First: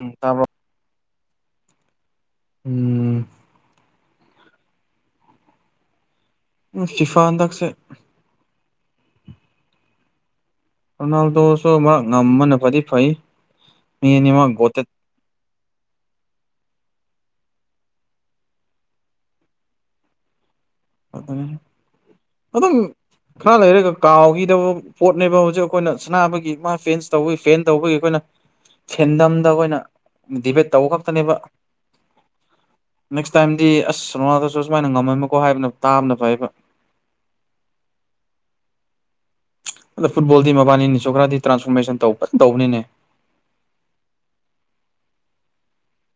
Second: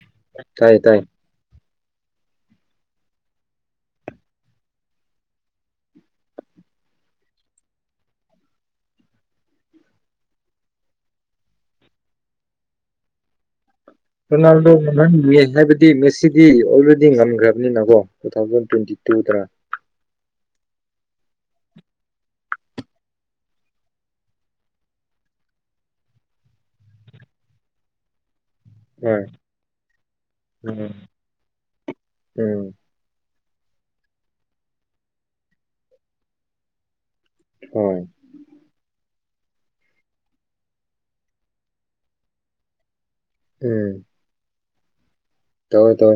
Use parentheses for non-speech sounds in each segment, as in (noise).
ꯎꯝ ꯇꯥꯕ꯭ꯔꯣ ꯇꯥꯏꯌꯦ ꯇꯥꯏꯌꯦ ꯎꯝ ꯐꯤꯐꯥ ꯍꯟꯗꯛꯁꯦ ꯔꯅꯥꯜꯗꯣꯁꯨ ꯃꯥ ꯉꯝꯕꯅ ꯐꯗꯤ ꯐꯩ ꯃꯤ ꯑꯅꯤꯃꯛ ꯔꯣꯅꯥꯜꯗꯣ ꯒꯣꯇꯦꯠ ꯃꯍꯟꯉꯦ ꯍꯥꯏꯕꯗꯤ ꯃꯦꯁꯤꯗꯤ ꯑꯣꯜꯔꯦꯗꯤ ꯗꯤ ꯉꯝꯈ꯭ꯔꯕꯅꯤꯅꯀꯣ ꯇꯨ ꯊꯥꯎꯖꯟ ꯇ꯭ꯋꯦꯟꯇꯤ ꯇꯨꯗꯅ ꯑꯗꯨ ꯑꯗꯨꯝ ꯈꯔ ꯂꯩꯔꯒ ꯀꯥꯎꯈꯤꯗꯕ ꯄꯣꯠꯅꯦꯕ ꯍꯧꯖꯤꯛ ꯑꯩꯈꯣꯏꯅ ꯁꯅꯥꯅꯕꯒꯤ ꯃꯥ ꯐꯦꯟꯁ ꯇꯧꯕꯒꯤ ꯐꯦꯟ ꯇꯧꯕꯒꯤ ꯑꯩꯈꯣꯏꯅ ꯍꯣꯏ ꯁꯦꯟꯗꯝꯗ ꯑꯩꯈꯣꯏꯅ ꯗꯤꯕꯦꯠ ꯇꯧꯕ ꯎꯝ ꯈꯛꯇꯅꯦꯕꯁ ꯇꯝꯗꯤ ꯑꯁ ꯔꯣꯅꯥꯜꯗꯣꯁꯨ ꯁꯨꯃꯥꯏꯅ ꯉꯝꯃꯝꯃꯀꯣ ꯍꯥꯏꯕꯅꯣ ꯇꯥꯕꯅ ꯐꯩꯌꯦꯕꯥ ꯍꯣꯏ ꯑꯗꯣ ꯐꯨꯠꯕꯣꯜꯗꯤ ꯃꯕꯥꯅꯤꯅꯤꯁꯨ ꯈꯔꯗꯤ ꯇ꯭ꯔꯥꯟꯁꯐꯣꯔꯃꯦꯁꯟ ꯇꯧ ꯐꯖꯅ ꯇꯧꯕꯅꯤꯅꯦ ꯎꯝ ꯇꯧꯋꯦ ꯇꯧꯋꯦ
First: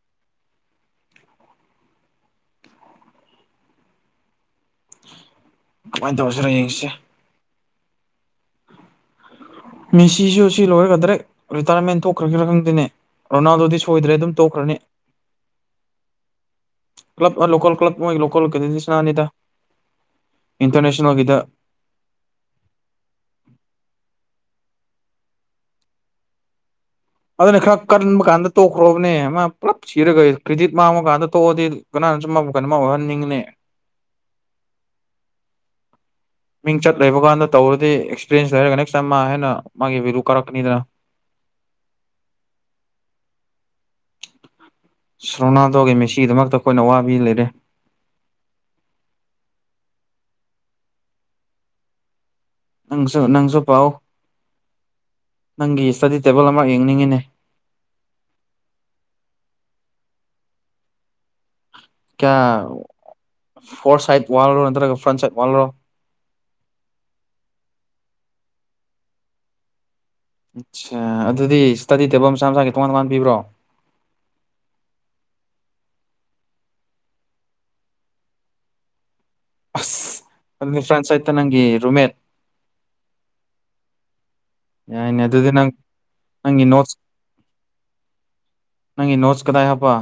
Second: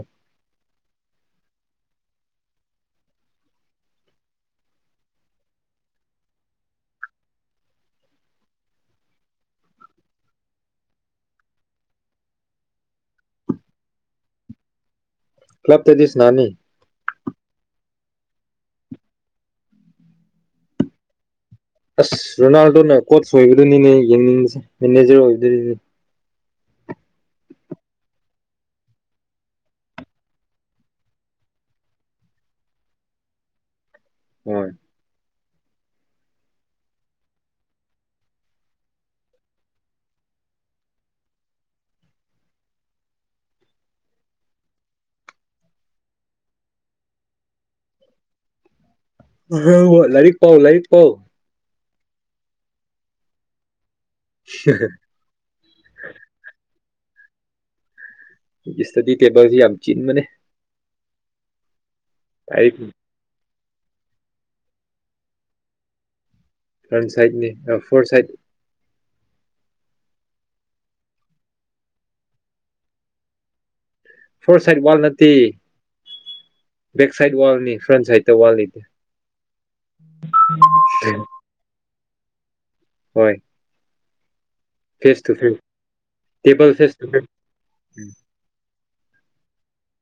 ꯀꯃꯥꯏꯅ ꯇꯧꯁꯤꯔ ꯌꯦꯡꯁꯦ ꯃꯤꯁꯤꯁꯨ ꯁꯤ ꯂꯣꯏꯔꯒ ꯗ꯭ꯔꯦꯛ ꯔꯤꯇꯥꯔꯃꯦꯟ ꯊꯣꯛꯈ꯭ꯔꯒꯦꯔꯥ ꯈꯪꯗꯦꯅꯦ ꯔꯣꯅꯥꯜꯗꯣꯗꯤ ꯁꯣꯏꯗ꯭ꯔꯦ ꯑꯗꯨꯝ ꯇꯣꯛꯈ꯭ꯔꯅꯤ ꯀ꯭ꯂꯕꯇꯗꯤ ꯁꯟꯅꯅꯤ ꯀ꯭ꯂꯕ ꯂꯣꯀꯜ ꯀ꯭ꯂꯕ ꯃꯣꯏꯒꯤ ꯂꯣꯀꯜꯒꯗꯗꯤ ꯁꯅꯥꯅꯤꯗ ꯏꯟꯇꯔꯅꯦꯁꯅꯦꯜꯒꯤꯗ ꯑꯁ ꯔꯣꯅꯥꯜꯗꯣꯅ ꯀꯣꯠ ꯁꯣꯏꯕꯗꯨꯅꯤꯅꯦ ꯌꯦꯡꯅꯤꯡꯕ ꯃꯦꯅꯦꯖꯔ ꯑꯣꯏꯗꯣꯔꯤꯖꯦ ꯑꯗꯨꯅ ꯈꯔ ꯀꯟꯕ ꯀꯥꯟꯗ ꯇꯣꯛꯈ꯭ꯔꯣꯕꯅꯦ ꯃꯥ ꯄꯨꯂꯞ ꯁꯤꯔꯒ ꯀ꯭ꯔꯤꯗꯤꯠ ꯃꯥꯡꯕ ꯀꯥꯟꯗ ꯇꯣꯛꯑꯗꯤ ꯀꯅꯥꯅ ꯆꯨꯝꯕ ꯃꯈꯟ ꯑꯃ ꯑꯣꯏꯍꯟꯅꯤꯡꯉꯅꯦ ꯍꯣꯏ ꯃꯤꯡ ꯆꯠ ꯂꯩꯕ ꯀꯥꯟꯗ ꯇꯧꯔꯗꯤ ꯑꯦꯛꯁꯄꯤꯔꯤꯔꯦꯟꯁ ꯂꯩꯔꯒ ꯅꯦꯛꯁ ꯇꯥꯏꯝ ꯃꯥ ꯍꯥꯟꯅ ꯃꯥꯒꯤ ꯚꯦꯂꯨ ꯀꯥꯔꯛꯀꯅꯤꯗꯅ ꯁ ꯔꯣꯅꯥꯜꯗꯣꯒꯤ ꯃꯦꯁꯤꯒꯤꯗꯃꯛꯇ ꯑꯩꯈꯣꯏꯅ ꯑ ꯋꯥꯕꯤ ꯂꯩꯔꯦ ꯍ ꯂꯥꯏꯔꯤꯛ ꯄꯥꯎ ꯂꯔꯤꯛ ꯄꯥꯎ ꯅꯪꯁꯨ ꯅꯪꯁꯨ ꯄꯥꯎ ꯅꯪꯒꯤ ꯏꯁꯇꯗꯤ ꯇꯦꯕꯜ ꯑꯃ ꯌꯦꯡ (inaudible) ꯁꯇꯗꯤ ꯇꯦꯕꯜꯁꯤ ꯌꯥꯝ ꯆꯤꯟꯕꯅꯦ ꯀꯌꯥ ꯂꯥꯏꯔꯤꯛ ꯐꯣꯔ ꯁꯥꯏꯠ ꯋꯥꯜꯔꯣ ꯅꯠꯇ꯭ꯔꯒ ꯐ꯭ꯔꯟ ꯁꯥꯏꯠ ꯋꯥꯜꯂꯣ ꯐ꯭ꯔꯟ ꯁꯥꯏꯠꯅꯤ ꯑ ꯐꯣꯔ ꯁꯥꯏꯠ ꯑꯠꯁꯥ ꯑꯗꯨꯗꯤ ꯏꯁꯇꯗꯤ ꯇꯦꯕꯜ ꯃꯁꯥ ꯃꯁꯥꯒꯤ ꯇꯣꯉꯥꯟ ꯇꯣꯉꯥꯟ ꯄꯤꯕ꯭ꯔꯣ ꯐꯣꯔ ꯁꯥꯏꯠ ꯋꯥꯜ ꯅꯠꯇꯦ ꯕꯦꯛ ꯁꯥꯏꯠ ꯋꯥꯜ ꯅꯦ ꯐ꯭ꯔꯟ ꯁꯥꯏꯗ ꯇ ꯋꯥꯜ ꯂꯩꯇꯦ ꯑꯁ ꯑꯗꯨꯗꯤ ꯐ꯭ꯔꯦꯟꯠ ꯁꯥꯏꯗ ꯇ ꯅꯪꯒꯤ ꯔꯨꯃꯦꯠ ꯍꯣꯏ ꯐꯦꯁ ꯌꯥꯏꯅꯦ ꯇꯨ ꯑꯗꯨꯗꯤ ꯐꯦꯁ ꯅꯪ ꯅꯪꯒꯤ ꯇꯦꯕꯜ ꯐꯦꯁ ꯅꯣꯠꯁ ꯇꯨ ꯐꯦꯁ ꯅꯪꯒꯤ ꯅꯣꯠꯆ ꯀꯗꯥꯏ ꯍꯥꯞꯄ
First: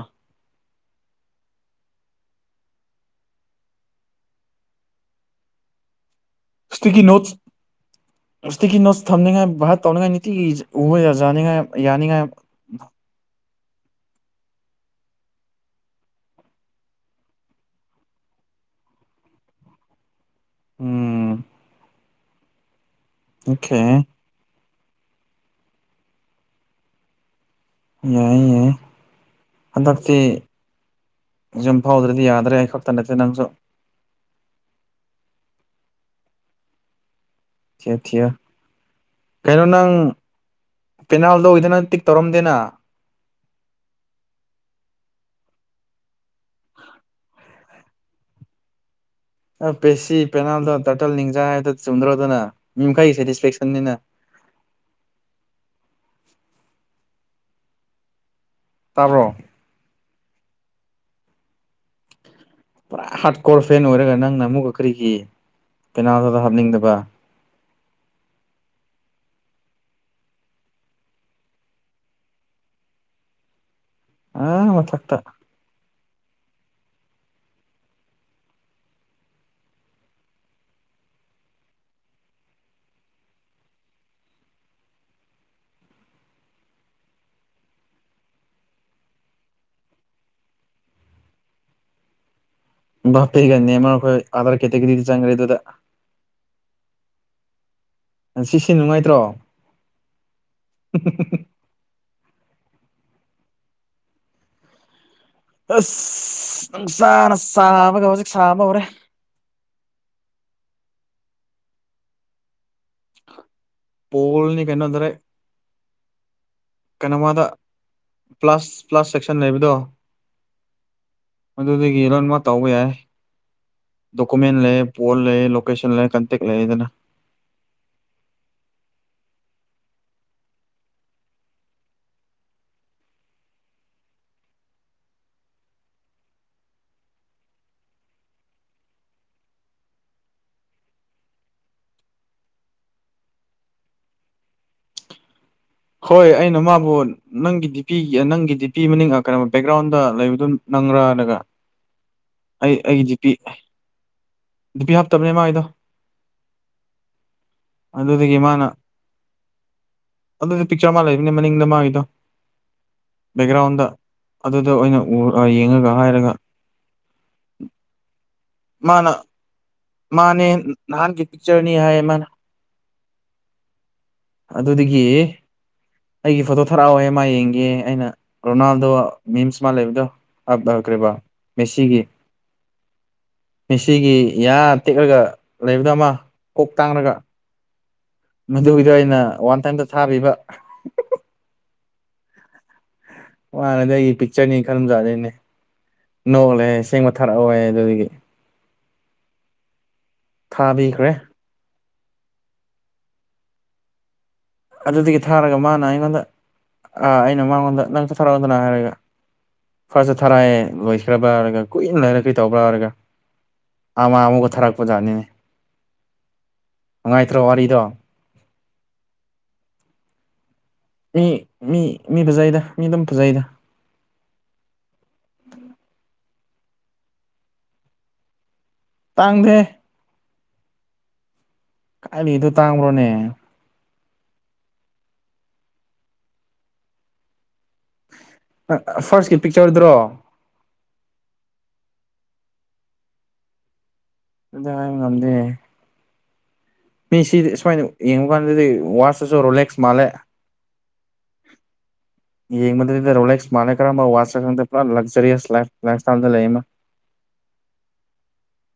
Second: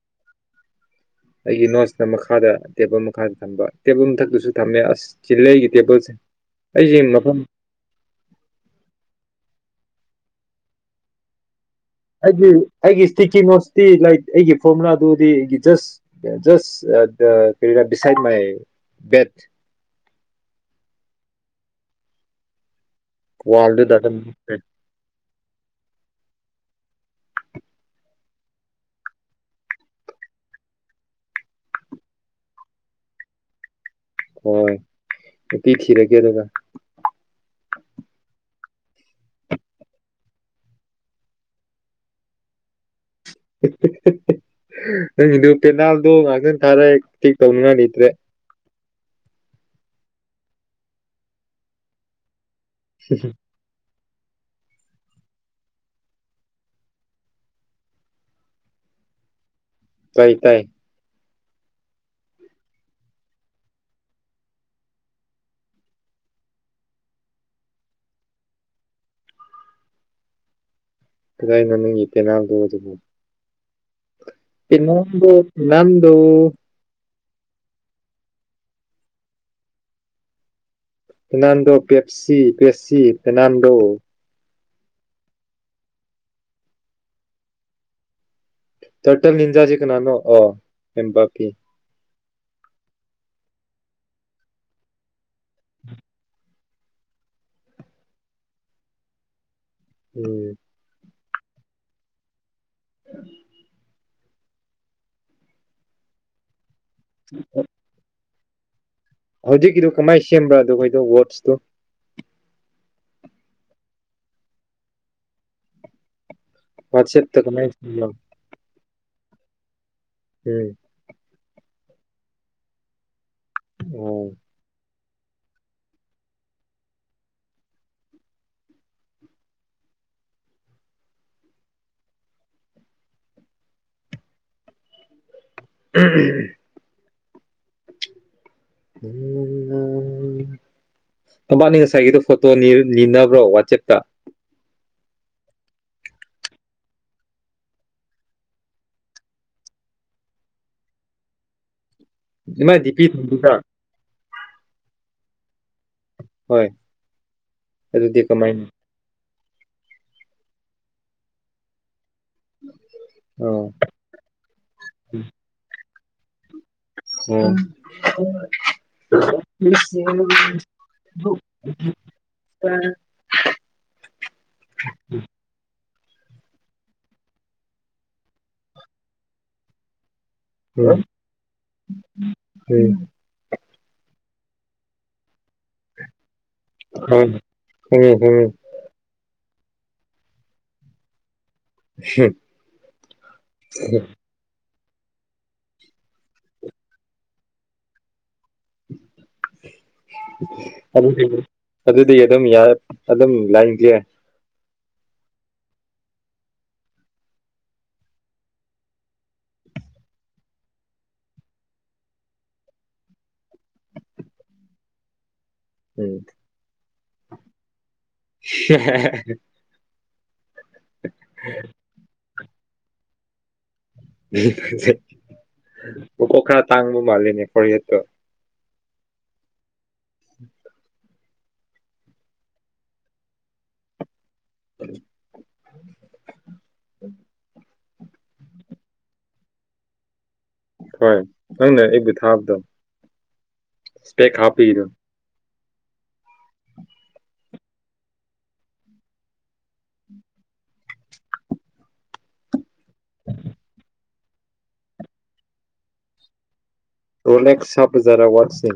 ꯑꯩꯒꯤ ꯅꯣꯠꯁꯅ ꯃꯈꯥꯗ ꯇꯦꯕꯜ ꯃꯈꯥꯗ ꯊꯝꯕ ꯇꯦꯕꯜ ꯃꯊꯛꯇꯁꯨ ꯊꯝꯃꯦ ꯑꯁ ꯆꯤꯜꯂꯦ ꯑꯩꯒꯤ ꯇꯦꯕꯜꯁꯤ ꯁ꯭ꯇꯤꯀꯤ ꯅꯣꯠꯁ ꯁ꯭ꯇꯤꯀꯤ ꯅꯣꯠꯁ ꯊꯝꯅꯤꯡꯉꯥꯏ ꯚꯥꯠ ꯇꯧꯅꯉꯤꯏ ꯅꯤꯇꯤꯒꯤ ꯖ ꯎꯕ ꯖꯥꯅꯤꯡꯉꯥꯏ ꯑꯩꯒ ꯑꯩꯒꯤ ꯏꯁ꯭ꯇꯤꯀꯤ ꯅꯣꯠꯆ ꯇꯤ ꯂꯥꯏꯛ ꯑꯩꯒꯤ ꯐꯣꯔꯃꯨꯂꯥꯗꯨꯗꯤ ꯑꯩꯒꯤ ꯖꯁ ꯖꯁ ꯀꯔꯤꯔꯥ ꯕꯤꯁꯥꯏꯠ ꯃꯥꯏ ꯕꯦꯠ ꯎꯝ ꯑꯣꯀꯦ ꯋꯥꯜꯗ ꯗꯔꯀꯟ ꯌꯥꯏ ꯌꯥꯏ ꯍꯟꯗꯛꯇꯤ ꯌꯨꯝ ꯐꯥꯎꯗ꯭ꯔꯗꯤ ꯌꯥꯗ꯭ꯔꯦ ꯑꯩ ꯈꯛꯇ ꯅꯠꯇꯦ ꯅꯪꯁꯨ ꯍꯣꯏ ꯅꯨꯄꯤ ꯊꯤꯔꯒꯦ ꯑꯗꯨꯒ ꯊꯤꯌꯨ ꯊꯤꯌꯨ ꯀꯩꯅꯣ ꯅꯪ ꯄꯦꯅꯥꯜꯗ ꯑꯣꯏꯗꯅ ꯇꯤꯛ ꯇꯧꯔꯝꯗꯦꯅ ꯍꯤꯍꯤꯍꯤ ꯅꯪꯒꯤꯗꯣ ꯄꯦꯅꯥꯜꯗꯣ ꯉꯥꯏꯇꯪ ꯇꯤꯛ ꯇꯧꯅꯉꯥꯏ ꯂꯩꯇ꯭ꯔꯦ ꯑ ꯄꯦꯁꯤ ꯄꯦꯅꯥꯜꯗꯣ ꯇꯦ ꯅꯤꯡꯖꯥꯏꯦꯗ ꯆꯨꯝꯗ꯭ꯔꯣꯗꯅ ꯃꯤ ꯃꯈꯩ ꯁꯦꯇꯤꯁꯐꯦꯛꯁꯟꯅꯤꯅ ꯇꯥꯕ꯭ꯔꯣ ꯇꯥꯏ ꯇꯥꯏ ꯄꯨꯔꯥ ꯍꯥꯔꯠ ꯀꯣꯔ ꯐꯦꯟ ꯑꯣꯏꯔꯒ ꯅꯪꯅ ꯑꯃꯨꯛꯀ ꯀꯔꯤꯒꯤ ꯄꯦꯅꯥꯜꯗꯨꯗ ꯍꯥꯞꯅꯤꯡꯗꯕ ꯀꯥꯗꯥꯏꯅꯣ ꯅꯪꯒꯤ ꯄꯦꯅꯥꯜꯗꯣ ꯗꯨꯕꯨ ꯑꯥ ꯃꯊꯛꯇ ꯑꯟꯏꯟꯇꯦꯜꯂꯤꯖꯦꯕꯜ ꯗꯣ Fernando Pepsi Pepsi Fernando turtle ꯅꯤꯟꯖꯥꯖꯤ ꯀꯅꯥꯅꯣ ꯑ ꯀꯟꯕꯥꯀꯤ ꯕꯥꯄꯦꯒꯅꯦ ꯃꯈꯣꯏ ꯑꯥꯔꯔꯥꯏ ꯀꯦꯇꯒꯔꯤꯗꯤ ꯆꯪꯒ꯭ꯔꯦ ꯑꯗꯨꯗ ꯁꯤꯁꯤ ꯅꯨꯡꯉꯥꯏꯇ꯭ꯔꯣ ꯎꯝ ꯍꯝꯍꯝꯍꯝ ꯑꯟꯑꯣꯗꯤꯕꯜ ꯑꯁ ꯅꯨꯡꯁꯥꯅ ꯁꯥꯕꯒ ꯍꯧꯖꯤꯛ ꯁꯥꯕ ꯍꯧꯔꯦ ꯍꯧꯖꯤꯛꯀꯤꯗꯨ ꯀꯃꯥꯏ ꯁꯦꯝꯕ꯭ꯔꯥꯗꯣ ꯑꯩꯈꯣꯏꯗꯣ ꯋꯥꯠꯁꯇꯣ ꯄꯣꯜꯅꯤ ꯀꯩꯅꯣ ꯗꯔꯦ ꯀꯩꯅꯣ ꯋꯥꯆꯦꯞꯇ ꯃꯥꯗꯣ ꯀꯃꯥꯏ ꯁꯦꯝꯕ꯭ꯔꯥ ꯄ꯭ꯂꯁ ꯄ꯭ꯂꯁ ꯁꯦꯛ ꯈꯟꯅꯩꯕꯗꯣ ꯎꯝ ꯑꯗꯨꯗꯒꯤ ꯂꯣꯏꯃꯛ ꯇꯧꯕ ꯌꯥꯏ ꯑꯣ ꯗꯣꯀꯨꯃꯦꯟ ꯂꯩ ꯄꯣꯜ ꯂꯩ ꯂꯣꯀꯦꯁꯟ ꯂꯩ ꯀꯟꯇꯦꯛ ꯂꯩꯌꯦꯗꯅ (unintelligible) ꯃꯕꯥꯅꯤ ꯉꯁꯥꯏꯒꯤꯗꯣ ꯐꯣꯇꯣ ꯅꯤꯅꯕ꯭ꯔꯣ ꯋꯥꯆꯦꯞꯇ ꯍꯣꯏ ꯑꯩꯅ ꯃꯥꯕꯨ ꯅꯪꯒꯤ ꯗꯤꯄꯤꯒꯤ ꯅꯪꯒꯤ ꯗꯤꯄꯤ ꯃꯅꯤꯡ ꯀꯩꯅꯣ ꯕꯦꯛꯒ꯭ꯔꯥꯎꯟꯗ ꯂꯩꯕꯗꯨ ꯅꯪꯔ ꯍꯥꯏꯔꯒ (unintelligible) ꯅꯨꯄꯤ ꯍꯥꯞꯇꯕꯅꯦ ꯃꯥꯏꯗꯣ ꯍꯣꯏ ꯑꯗꯨꯗꯤ ꯑꯗꯨꯗꯒꯤ ꯀꯃꯥꯏꯅ ꯃꯥꯅ ꯑꯗꯨꯗꯤ ꯄꯤꯛꯆꯔ ꯃꯥ ꯂꯩꯕꯅꯦ ꯃꯅꯤꯡꯗ ꯃꯥꯒꯤꯗꯣ ꯑꯥ ꯕꯦꯛꯒ꯭ꯔꯥꯎꯟꯗ ꯑꯗꯨꯗ ꯑꯣꯏꯅ ꯎ ꯌꯦꯡꯉꯒ ꯍꯥꯏꯔꯒ ꯑꯣ ꯃꯥꯅ ꯎꯝ ꯃꯥꯅꯦ ꯅꯍꯥꯟꯒꯤ ꯄꯤꯛꯆꯔꯅꯤ ꯍꯥꯏꯌꯦ ꯃꯥꯅ ꯑꯗꯨꯗꯒꯤ ꯑꯩꯒꯤ ꯐꯣꯇꯣ ꯊꯔꯛꯑꯣꯋꯦ ꯃꯥ ꯌꯦꯡꯒꯦ ꯑꯩꯅ ꯔꯣꯅꯥꯜꯗꯣ ꯃꯤꯝꯁ ꯃꯥ ꯂꯩꯕꯗꯣ ꯀꯔꯤꯕ ꯃꯦꯁꯤꯒꯤ ꯍꯣꯏ ꯃꯦꯁꯤꯒꯤ ꯌꯥ ꯇꯦꯛꯑꯒ ꯂꯩꯕꯗ ꯑꯃ ꯀꯣꯛ ꯇꯥꯡꯂꯒ ꯈꯪꯉꯦ ꯈꯪꯉꯦ ꯃꯗꯨꯗꯩꯅ ꯋꯥꯟ ꯊꯥꯕꯤꯕ (unintelligible) ꯋꯥꯅ ꯅꯪꯒꯤ ꯄꯤꯛꯆꯔꯅꯤ ꯈꯔꯝꯖꯥꯠꯅꯤꯅꯦ ꯅꯣꯂꯦ ꯁꯦꯡꯕ ꯊꯥꯔꯛꯑꯣꯦ ꯑꯗꯨꯗꯒꯤ (unintelligible) ꯊꯥꯕꯤꯈ꯭ꯔꯦ ꯑꯗꯨꯗꯤ ꯑꯗꯨꯗꯤ ꯑꯗꯨꯝ ꯌꯥ ꯑꯗꯨꯝ ꯂꯥꯏꯟꯗꯦ ꯑꯗꯨꯗꯒꯤ ꯊꯥꯔꯒ ꯃꯥꯅ ꯑꯩꯉꯣꯟꯗ ꯑꯩꯅ ꯃꯥꯉꯣꯟꯗ ꯅꯪꯛꯇ ꯊꯥꯔꯛꯑꯣꯗꯅ ꯍꯥꯏꯔꯒ ꯐꯥꯔꯁꯇ ꯊꯥꯔꯛꯑꯦ ꯂꯣꯏꯈ꯭ꯔꯕ꯭ꯔꯥ ꯍꯥꯏꯔꯒ ꯀꯨꯏꯅ ꯂꯩꯔ ꯀꯩ ꯇꯧꯕ꯭ꯔꯥ ꯍꯥꯏꯔꯒ ꯑꯃ ꯑꯃꯒ ꯊꯥꯔꯛꯄ ꯖꯥꯠꯅꯤꯅꯦ ꯎꯝ ꯅꯨꯡꯉꯥꯏꯇ꯭ꯔꯣ ꯋꯥꯔꯤꯗꯣ (unintelligible) ꯃꯤ ꯃꯤ ꯃꯤ ꯗ ꯃꯤ ꯑꯗꯨꯝ ꯐꯖꯩꯗ (unintelligible) ꯃꯀꯣꯛꯈꯔ ꯇꯥꯡꯕ ꯃꯥꯜꯂꯤꯅꯦ ꯀꯣꯛꯌꯦꯠꯇꯣ ꯇꯥꯡꯗꯦ ꯀꯥꯏꯂꯤꯗꯣ ꯇꯥꯡꯕ꯭ꯔꯣꯅꯦ (unintelligible) ꯐꯥꯔꯁꯀꯤ ꯄꯤꯛꯆꯔꯗ꯭ꯔꯣ ꯍꯣꯏ ꯅꯪꯅ ꯑꯩꯕꯨ ꯊꯥꯕꯗꯣ ꯏꯁꯄꯦꯛ ꯑꯗꯨ ꯍꯥꯞꯄꯤꯗꯣ ꯉꯗꯦ ꯃꯤ ꯁꯤꯗꯤ ꯁꯨꯃꯥꯏꯅ ꯌꯦꯡꯉꯨꯀꯥꯟꯗꯗꯤ ꯋꯥꯇꯁꯨ ꯔꯤꯂꯦꯛꯁ ꯃꯥꯜꯂꯦ ꯌꯦꯡ ꯃꯗ꯭ꯔꯗ ꯔꯣꯂꯦꯛꯁ ꯃꯥꯅ ꯀ꯭ꯔꯝ ꯋꯥ ꯗ ꯄꯨꯔ ꯂꯛꯖꯔꯤꯌꯥꯁ ꯂꯥꯏ ꯏꯁꯇ ꯂꯩ ꯔꯣꯂꯛꯁ ꯁꯄꯖꯔꯥ ꯋꯥꯠꯁ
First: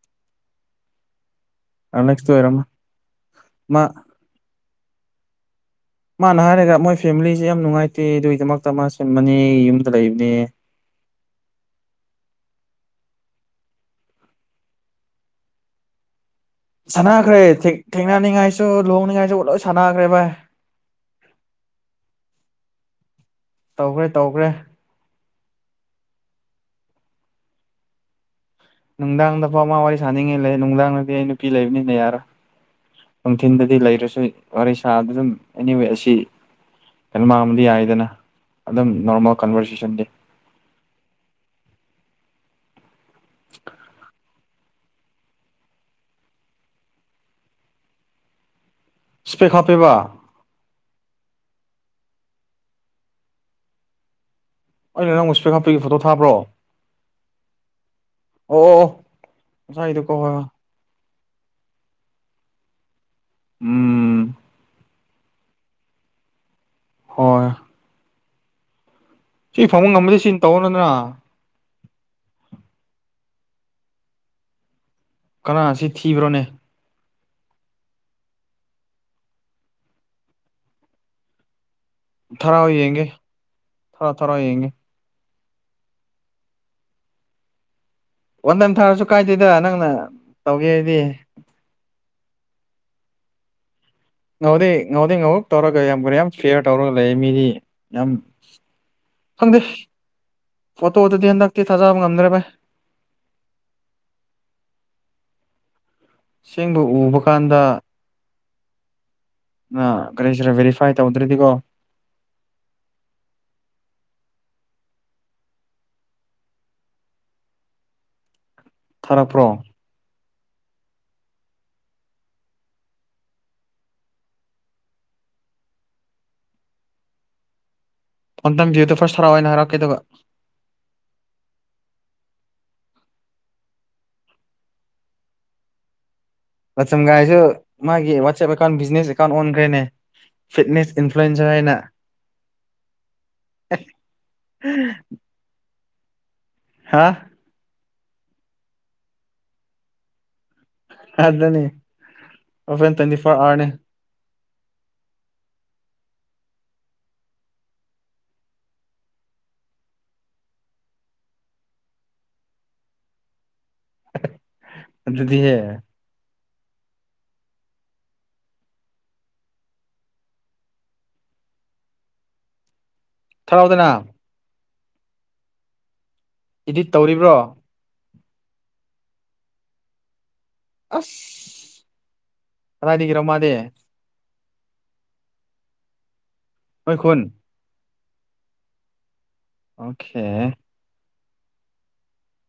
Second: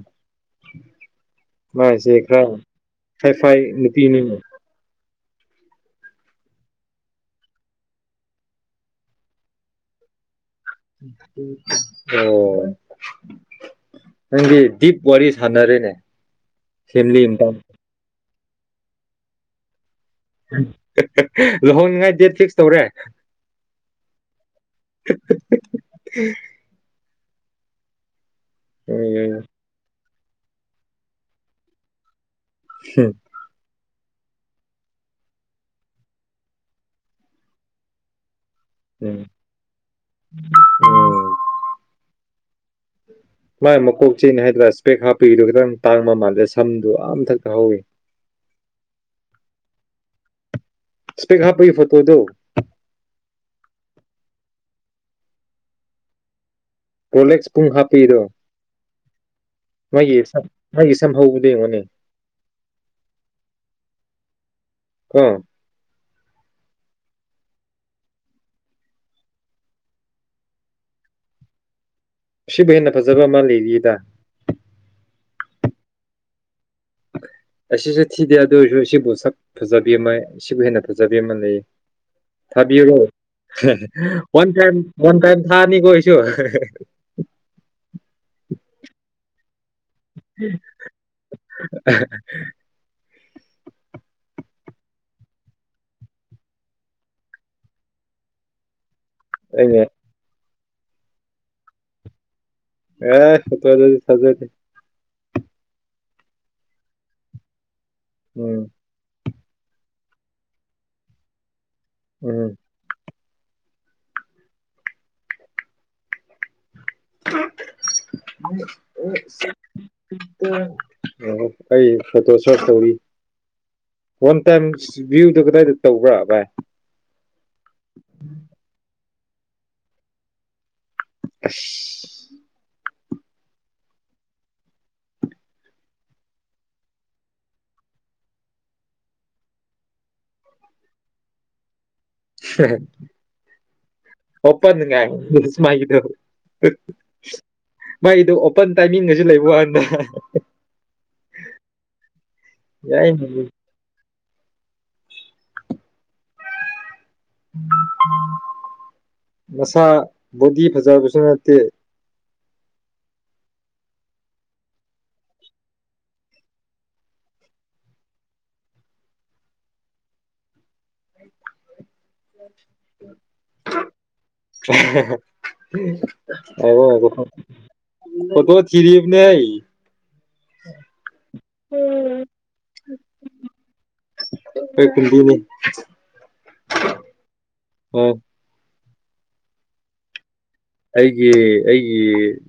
ꯃꯥꯁꯦ ꯔꯣꯂꯦꯛꯁꯇꯨ ꯈꯔ ꯑꯣꯏꯔꯝꯃ ꯐꯥꯏ ꯐꯥꯏ ꯃꯥ ꯅꯨꯄꯤꯅꯤ ꯃꯥꯅ ꯍꯥꯏꯔꯒ ꯃꯣꯏ ꯐꯦꯃꯤꯂꯤꯁꯦ ꯌꯥꯝ ꯅꯨꯡꯉꯥꯏꯇꯦ ꯑꯗꯨꯒꯤꯗꯃꯛꯇ ꯃꯥ ꯁꯟꯕꯅꯤ ꯌꯨꯝꯗ ꯂꯩꯕꯅꯦ ꯑꯣ ꯅꯪꯗꯤ ꯗꯤꯞ ꯋꯥꯔꯤ ꯁꯥꯟꯅꯔꯦꯅꯦ ꯐꯦꯃꯤꯂꯤ ꯁꯥꯟꯅꯈ꯭ꯔꯦ ꯃꯇꯥꯡ ꯊꯦꯡꯅꯅꯤꯡꯉꯥꯏꯁꯨ ꯂꯣꯡꯅꯤꯡꯉꯥꯏꯁꯨꯦꯂ ꯁꯥꯟꯅ ꯂꯧꯍꯣꯡꯅꯤꯡꯉꯥꯏ ꯗꯦꯠ ꯐꯤꯛꯁ ꯇꯧꯔꯦ ꯇꯧꯈ꯭ꯔꯦ ꯇꯧꯈ꯭ꯔꯦ (unintelligible) ꯅꯨꯡꯗꯥꯡꯗ ꯐꯃ ꯑꯣꯏ ꯁꯥꯅꯤꯡꯉꯤ ꯂꯩ ꯅꯨꯡꯗꯥꯡꯅꯗꯤ ꯑꯩ ꯅꯨꯄꯤ ꯂꯩꯕꯅꯤꯅ ꯌꯥꯔ ꯅꯨꯡꯊꯤꯟꯗꯗꯤ ꯂꯩꯔꯁꯨ ꯋꯥꯔꯤ ꯁꯥꯗ ꯑꯗꯨꯝ ꯑꯦꯅꯤ ꯋꯦ ꯑꯁꯤ ꯌꯥꯝꯩꯅꯣ ꯃꯥꯡꯕꯗꯤ ꯌꯥꯏꯗꯅ ꯑꯗꯨꯝ ꯅꯣꯔꯃꯦꯜ ꯀꯟꯚꯔꯁꯦꯁꯟ ꯗꯦ ꯃ ꯃꯨꯀꯨꯕ ꯆꯅ ꯍꯥꯏ ꯏꯁꯄꯦꯛ ꯍꯥꯞꯄꯤꯗꯨꯣ ꯈꯤꯇꯪ ꯇꯥꯡꯕ ꯃꯃꯜꯂꯦ ꯁꯝꯗꯣ ꯑꯝꯊꯛꯇ ꯍꯧꯋꯤ ꯁ꯭ꯄꯦꯛ ꯀ ꯍꯥꯄꯦꯕ ꯏꯁꯇꯦ ꯈ ꯍꯥꯄꯔꯤ ꯐꯠꯇꯣꯗꯣ ꯑꯩꯅ ꯅꯪꯕꯨ ꯏꯁꯄꯦꯛ ꯍꯥꯞꯄꯄꯤꯒꯤ ꯐꯣꯇꯣ ꯊꯥꯕ꯭ꯔꯣ ꯄ꯭ꯔꯣꯂꯦꯛꯁ ꯄꯨꯡ ꯍꯥꯞꯄꯤꯔꯣ ꯑꯣ ꯑꯣ ꯑꯣ ꯉꯁꯥꯏꯒꯤꯗꯣꯀꯣ ꯍꯣꯏ ꯍꯣꯏ ꯃꯥ ꯁꯝꯍꯧꯕꯗ ꯃꯅꯦ ꯎꯝ ꯑꯥ ꯍꯣꯏ ꯁꯤ ꯐꯪꯕ ꯉꯝꯃꯗꯤ ꯁꯤ ꯇꯧꯑꯣ ꯅꯠꯇ꯭ꯔ ꯕꯨ ꯍꯦꯟꯅ ꯐꯖꯕ ꯃꯥꯥ ꯂꯤꯔꯤꯌꯦꯗ ꯀꯅꯥ ꯑꯁꯤ ꯊꯤꯕ꯭ꯔꯣꯅꯦ ꯑꯁꯤꯁꯨ ꯊꯤꯗꯦ ꯑꯗꯨ ꯑꯣꯏꯔꯁꯨ ꯁꯤꯕꯨ ꯁꯛ ꯐꯖꯕꯤ ꯑꯃ ꯁꯤꯕꯨ ꯍꯦꯟꯅ ꯐꯖꯕꯤ ꯑꯃ ꯂꯩꯌꯦ ꯊꯥꯔꯛꯑꯣ ꯊꯕꯤꯔꯣ ꯌꯦꯡꯒꯦ ꯊꯥꯔꯛꯑꯣ ꯊꯥꯔꯛꯑꯣ ꯌꯦꯡꯒꯦ ꯋꯥꯟꯥꯏ ꯋꯥꯟ ꯇꯥꯏꯝ ꯊꯥꯅꯤ ꯀꯣꯏꯁꯨ ꯏ ꯅꯪꯅ ꯇꯧꯒꯦ ꯑꯩꯗꯤ ꯉꯥꯎꯗꯦ ꯉꯥꯎꯗꯦ ꯉꯥꯎꯍꯧ ꯇꯧꯔꯒ ꯌꯥꯝ ꯀꯔ ꯌꯥꯝ ꯐꯤꯌꯔ ꯇꯧꯔꯒ ꯂꯩ ꯃꯤꯗꯤ ꯌꯥꯝ ꯁꯗꯦꯁ ꯑꯩꯅ ꯐꯠꯇꯣ ꯋꯥ ꯊꯙꯌꯥꯟ ꯇꯥꯛꯇ ꯊꯥꯖꯥ ꯉꯝꯗꯔꯦꯚꯥꯏ ꯑꯦ ꯁꯇꯔꯖꯗꯤ ꯁꯥꯖꯔꯗꯤ ꯁꯦꯡꯕ ꯎꯕ ꯀꯥꯟꯗ ꯎꯝ ꯑ ꯒꯔꯤꯁꯤꯔ ꯚꯦꯔꯤꯐꯥꯏ ꯇꯧꯗ꯭ꯔꯔꯤꯗꯤꯀꯣ ꯎꯝ ꯎ ꯊꯥꯔꯛꯄ꯭ꯔꯣ ꯑ ꯑꯣ ꯑꯩ ꯐꯣꯇꯣ ꯁꯣꯠ ꯇꯧꯔꯤ ꯋꯥꯟ ꯇꯥꯏꯝ ꯚ꯭ꯌꯨꯗ ꯀꯗꯥꯏꯗ ꯇꯧꯕ꯭ꯔꯥ ꯚꯥꯏ ꯄꯣꯟꯇꯝ ꯚ꯭ꯌꯨꯗ ꯐꯥꯔꯁ ꯍꯔꯥꯎꯏꯅ ꯍꯥꯏꯔꯛꯀꯦꯗꯕ (inaudible) ꯂꯆꯝꯒꯥꯏꯁꯨ ꯃꯥꯒꯤ ꯋꯥꯆꯦꯞ ꯑꯦꯀꯥꯎꯟ ꯕꯤꯖꯤꯅꯦꯁ ꯑꯦꯀꯥꯎꯟ ꯑꯣꯟꯈ꯭ꯔꯦꯅꯦ ꯐꯤꯠꯅꯦꯁ ꯏꯟꯐ꯭ꯂꯨꯋꯟꯖꯔ ꯍꯥꯏꯅ ꯑꯣꯄ ꯑꯗꯨꯉ ꯌꯥꯣꯏ ꯎ ꯍꯥ ꯃꯥꯏꯗꯣ ꯑꯣꯄꯟ ꯇꯥꯏꯃꯤꯡꯒꯁꯨ ꯂꯩꯕ ꯀꯥꯟꯗ ꯑꯗꯨꯗꯅꯤ ꯑꯣ ꯐꯦꯟ ꯇ꯭ꯋꯦꯟꯇꯤ ꯌꯥꯏꯅꯦ ꯐꯣꯔꯔꯅꯦ ꯃꯁꯥ ꯕꯣꯗꯤ ꯐꯖꯕꯁꯨ ꯅꯠꯇꯦ ꯑꯗꯨꯗꯤ ꯍꯦ (inaudible) ꯊꯔꯥꯎꯗꯅ (inaudible) ꯏꯗꯤꯠ ꯇꯧꯔꯤꯕ꯭ꯔꯣ ꯑꯣ ꯇ ꯊꯤꯔꯤꯞꯅꯦ ꯑꯁ ꯄꯔꯥꯗꯤ ꯀ꯭ꯔꯣꯃꯗꯦ ꯀꯩ ꯀꯗꯤꯅꯤ ꯑꯣꯏꯈꯣꯟ ꯍꯣꯏ ꯑꯣꯀꯦ ꯑꯩꯒꯤ ꯑꯩꯒꯤ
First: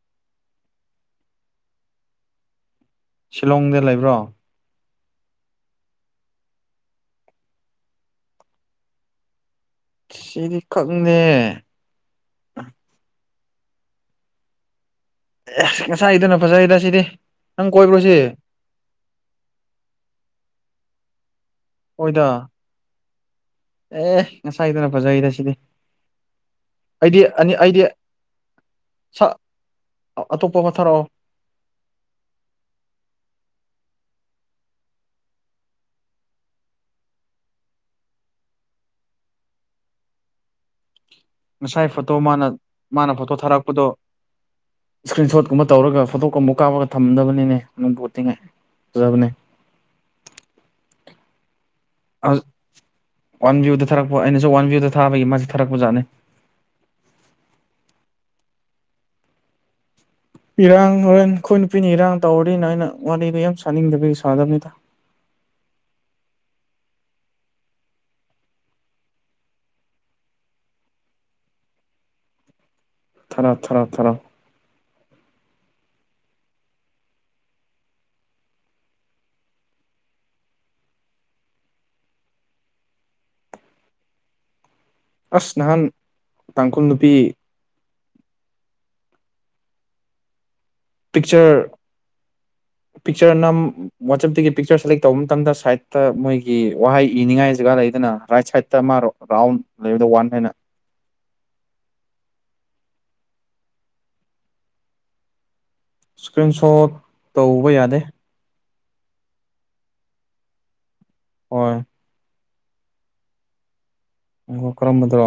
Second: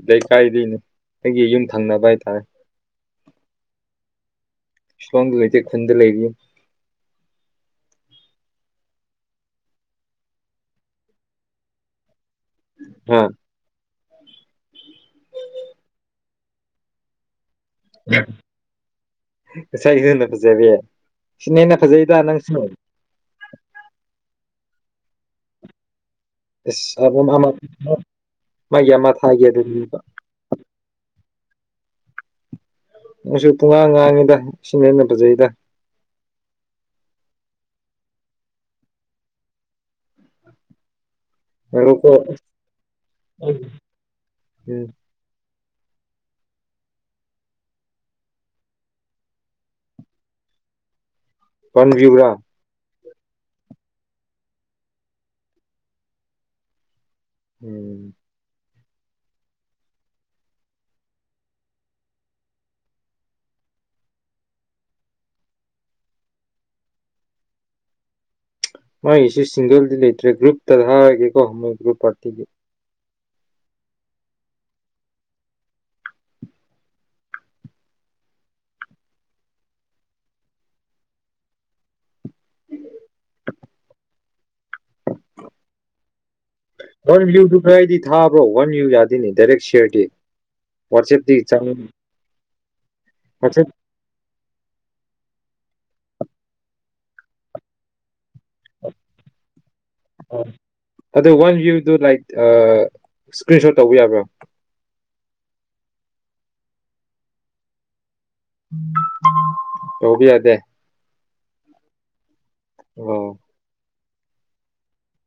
ꯂꯩꯀꯥꯏꯗꯒꯤꯅꯦ ꯑꯩꯒꯤ ꯌꯨꯝ ꯊꯪꯅꯕ ꯍꯥꯏꯇꯥꯔꯦ ꯁꯤꯂꯣꯡꯗ ꯂꯩꯕ꯭ꯔꯣ ꯁꯋꯥꯥꯡ ꯂꯩꯩꯗꯤ ꯈꯨꯟꯗ ꯂꯩꯔꯤꯌ ꯁꯤꯗꯤ ꯈꯛꯅꯦ ꯍꯥꯝ ꯑꯦ ꯉꯁꯥꯏꯗꯨꯅ ꯐꯖꯩꯗ ꯁꯤꯗꯤ ꯅꯪ ꯀꯣꯏꯕ꯭ꯔꯣ ꯁꯤ ꯉꯥꯏ ꯍꯅꯥ ꯐꯖꯩꯕꯤ ꯁꯤꯅꯤꯅꯅꯥ ꯐꯖꯩꯗ ꯅꯪ ꯍꯣꯏꯗ ꯁꯤꯅꯣ ꯑꯦ ꯉꯁꯥꯏꯗꯨꯅ ꯐꯖꯩꯔ ꯁꯤꯗꯤ ꯏꯁ ꯑꯩꯗꯤ ꯑꯅꯤ ꯑꯩꯗꯤ ꯃꯒꯤ ꯑꯃ ꯊꯥꯒꯦ ꯑꯗꯨ ꯑꯇꯣꯞꯄ ꯑꯃ ꯊꯥꯔꯛꯑꯣ ꯑꯩꯁꯨ ꯄꯨꯡꯉꯥꯡ ꯉꯥꯡꯉꯤꯗ ꯁꯤꯅ ꯍꯦꯟꯅ ꯐꯖꯩꯗ ꯉꯁꯥꯏ ꯉꯥꯏꯈꯣꯀꯣ ꯐꯣꯇꯣ ꯃꯥꯅ ꯃꯥꯅ ꯐꯣꯇꯣ ꯊꯥꯔꯛꯄꯗꯣ ꯎꯝ ꯏꯁꯀ꯭ꯔꯤꯟ ꯁꯣꯠ ꯒꯨꯝꯕ ꯇꯧꯔꯒ ꯐꯣꯇꯣꯛꯀꯨꯝ ꯑꯃꯨꯛ ꯀꯥꯞꯄꯒ ꯊꯝꯗꯕꯅꯤꯅꯦ ꯑꯗꯨꯕꯨꯇꯤꯡꯉꯥꯏ ꯐꯖꯕꯅꯦ ꯄꯟꯕꯤꯌꯕ꯭ꯔꯥ ꯋꯥꯟ ꯚ꯭ꯌꯨꯗ ꯊꯥꯛꯄ ꯑꯩꯅꯁꯨ ꯋꯥꯟ ꯚꯤꯌꯨꯗ ꯊꯥꯕꯒꯤ ꯃꯥꯁ ꯊꯥꯔꯛꯄꯖꯥꯠꯅꯤ ꯎꯝ ꯏꯔꯥꯡ ꯍꯣꯔꯦꯟ ꯑꯩꯈꯣꯏ ꯅꯨꯄꯤꯅ ꯏꯔꯥꯡ ꯇꯧꯔꯅꯤꯅ ꯑꯩꯅ ꯋꯥꯔꯤꯗ ꯌꯥꯝ ꯁꯥꯅꯤꯡꯗꯕꯤꯒꯤ ꯁꯥꯗꯕꯅꯤꯗ ꯃꯥꯏꯁꯨ ꯁꯤꯡꯒꯜꯗꯤ ꯂꯩꯇ꯭ꯔꯦ ꯒ꯭ꯔꯨꯞ ꯇ ꯊꯥꯔꯒꯦꯀꯣ ꯍꯣꯏ ꯒ꯭ꯔꯨꯞ ꯄꯥꯔꯇꯤꯗꯤ ꯊꯔ ꯊꯔ ꯊꯔ ꯑꯁ ꯅꯍꯥꯟ ꯇꯥꯡꯈꯨꯜ ꯅꯨꯄꯤ ꯋꯥꯟ ꯚ꯭ꯌꯨꯗꯨ ꯈꯔꯗꯤ ꯊꯥꯕ꯭ꯔꯣ ꯋꯥꯟ ꯌꯨ ꯌꯥꯗꯅꯤ ꯗꯥꯏꯔꯦꯛ ꯁꯤꯌꯔꯗꯤ ꯄꯆꯦꯗꯤ ꯆꯪ ꯄꯤꯛꯆꯔꯅꯝ ꯋꯥꯆꯦꯞ ꯋꯥꯆꯞꯇꯒꯤ ꯄꯤꯛꯆꯔ ꯁꯦꯂꯦꯛ ꯇꯧꯕ ꯃꯇꯝꯗ ꯁꯥꯏꯠꯇ ꯃꯣꯏꯒꯤ ꯋꯥꯍꯩ ꯏꯅꯤꯡꯉꯥꯏ ꯖꯒꯥ ꯂꯩꯗꯅ ꯔꯥꯏꯠ ꯁꯥꯏꯗꯠꯇ ꯃꯥꯔꯣ ꯔꯥꯎꯟ ꯂꯩꯕꯗꯣ ꯋꯥꯟ ꯍꯥꯏꯅ ꯏꯁ꯭ꯀ꯭ꯔꯤꯟ ꯁꯣꯠ ꯇꯧꯕ ꯌꯥꯕ꯭ꯔꯥ ꯏꯁꯀ꯭ꯔꯤꯟ ꯁꯣꯠ ꯇꯧꯕ ꯌꯥꯗꯦ ꯇꯧꯕ ꯌꯥꯗꯦ ꯍ ꯑꯣ ꯑꯣ ꯀꯔꯝꯕꯗ꯭ꯔꯣ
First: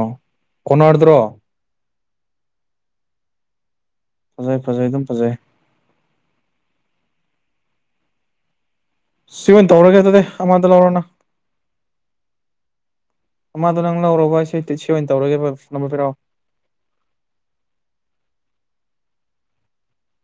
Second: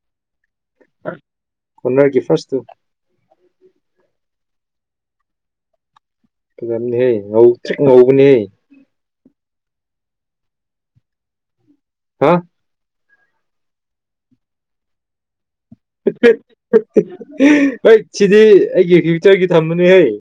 ꯀꯔꯗ꯭ꯔꯣ ꯍꯅꯔꯒꯤ ꯐꯔꯁ ꯇꯨ ꯐꯖꯩ ꯐꯖꯩ ꯑꯗꯨꯝ ꯐꯖꯩ ꯐꯖꯕꯅꯦꯍꯦ ꯉꯧꯇꯔ꯭ꯤꯛ ꯉꯧꯕꯅꯦ ꯁꯤ ꯑꯣꯏꯅ ꯇꯧꯔꯒꯦ ꯑꯗꯨꯗꯤ ꯑꯃꯗ ꯂꯧꯔꯣꯅ ꯍꯥ ꯑꯃꯗꯣ ꯅꯪ ꯂꯧꯔꯔꯕ ꯁꯤ ꯁꯤ ꯑꯣꯏꯅ ꯇꯧꯔꯒꯦ ꯍꯣꯏ ꯁꯤꯗꯤ ꯑꯩꯒꯤ ꯆꯆꯔꯒꯤ ꯊꯝꯃꯅꯤ ꯍꯩ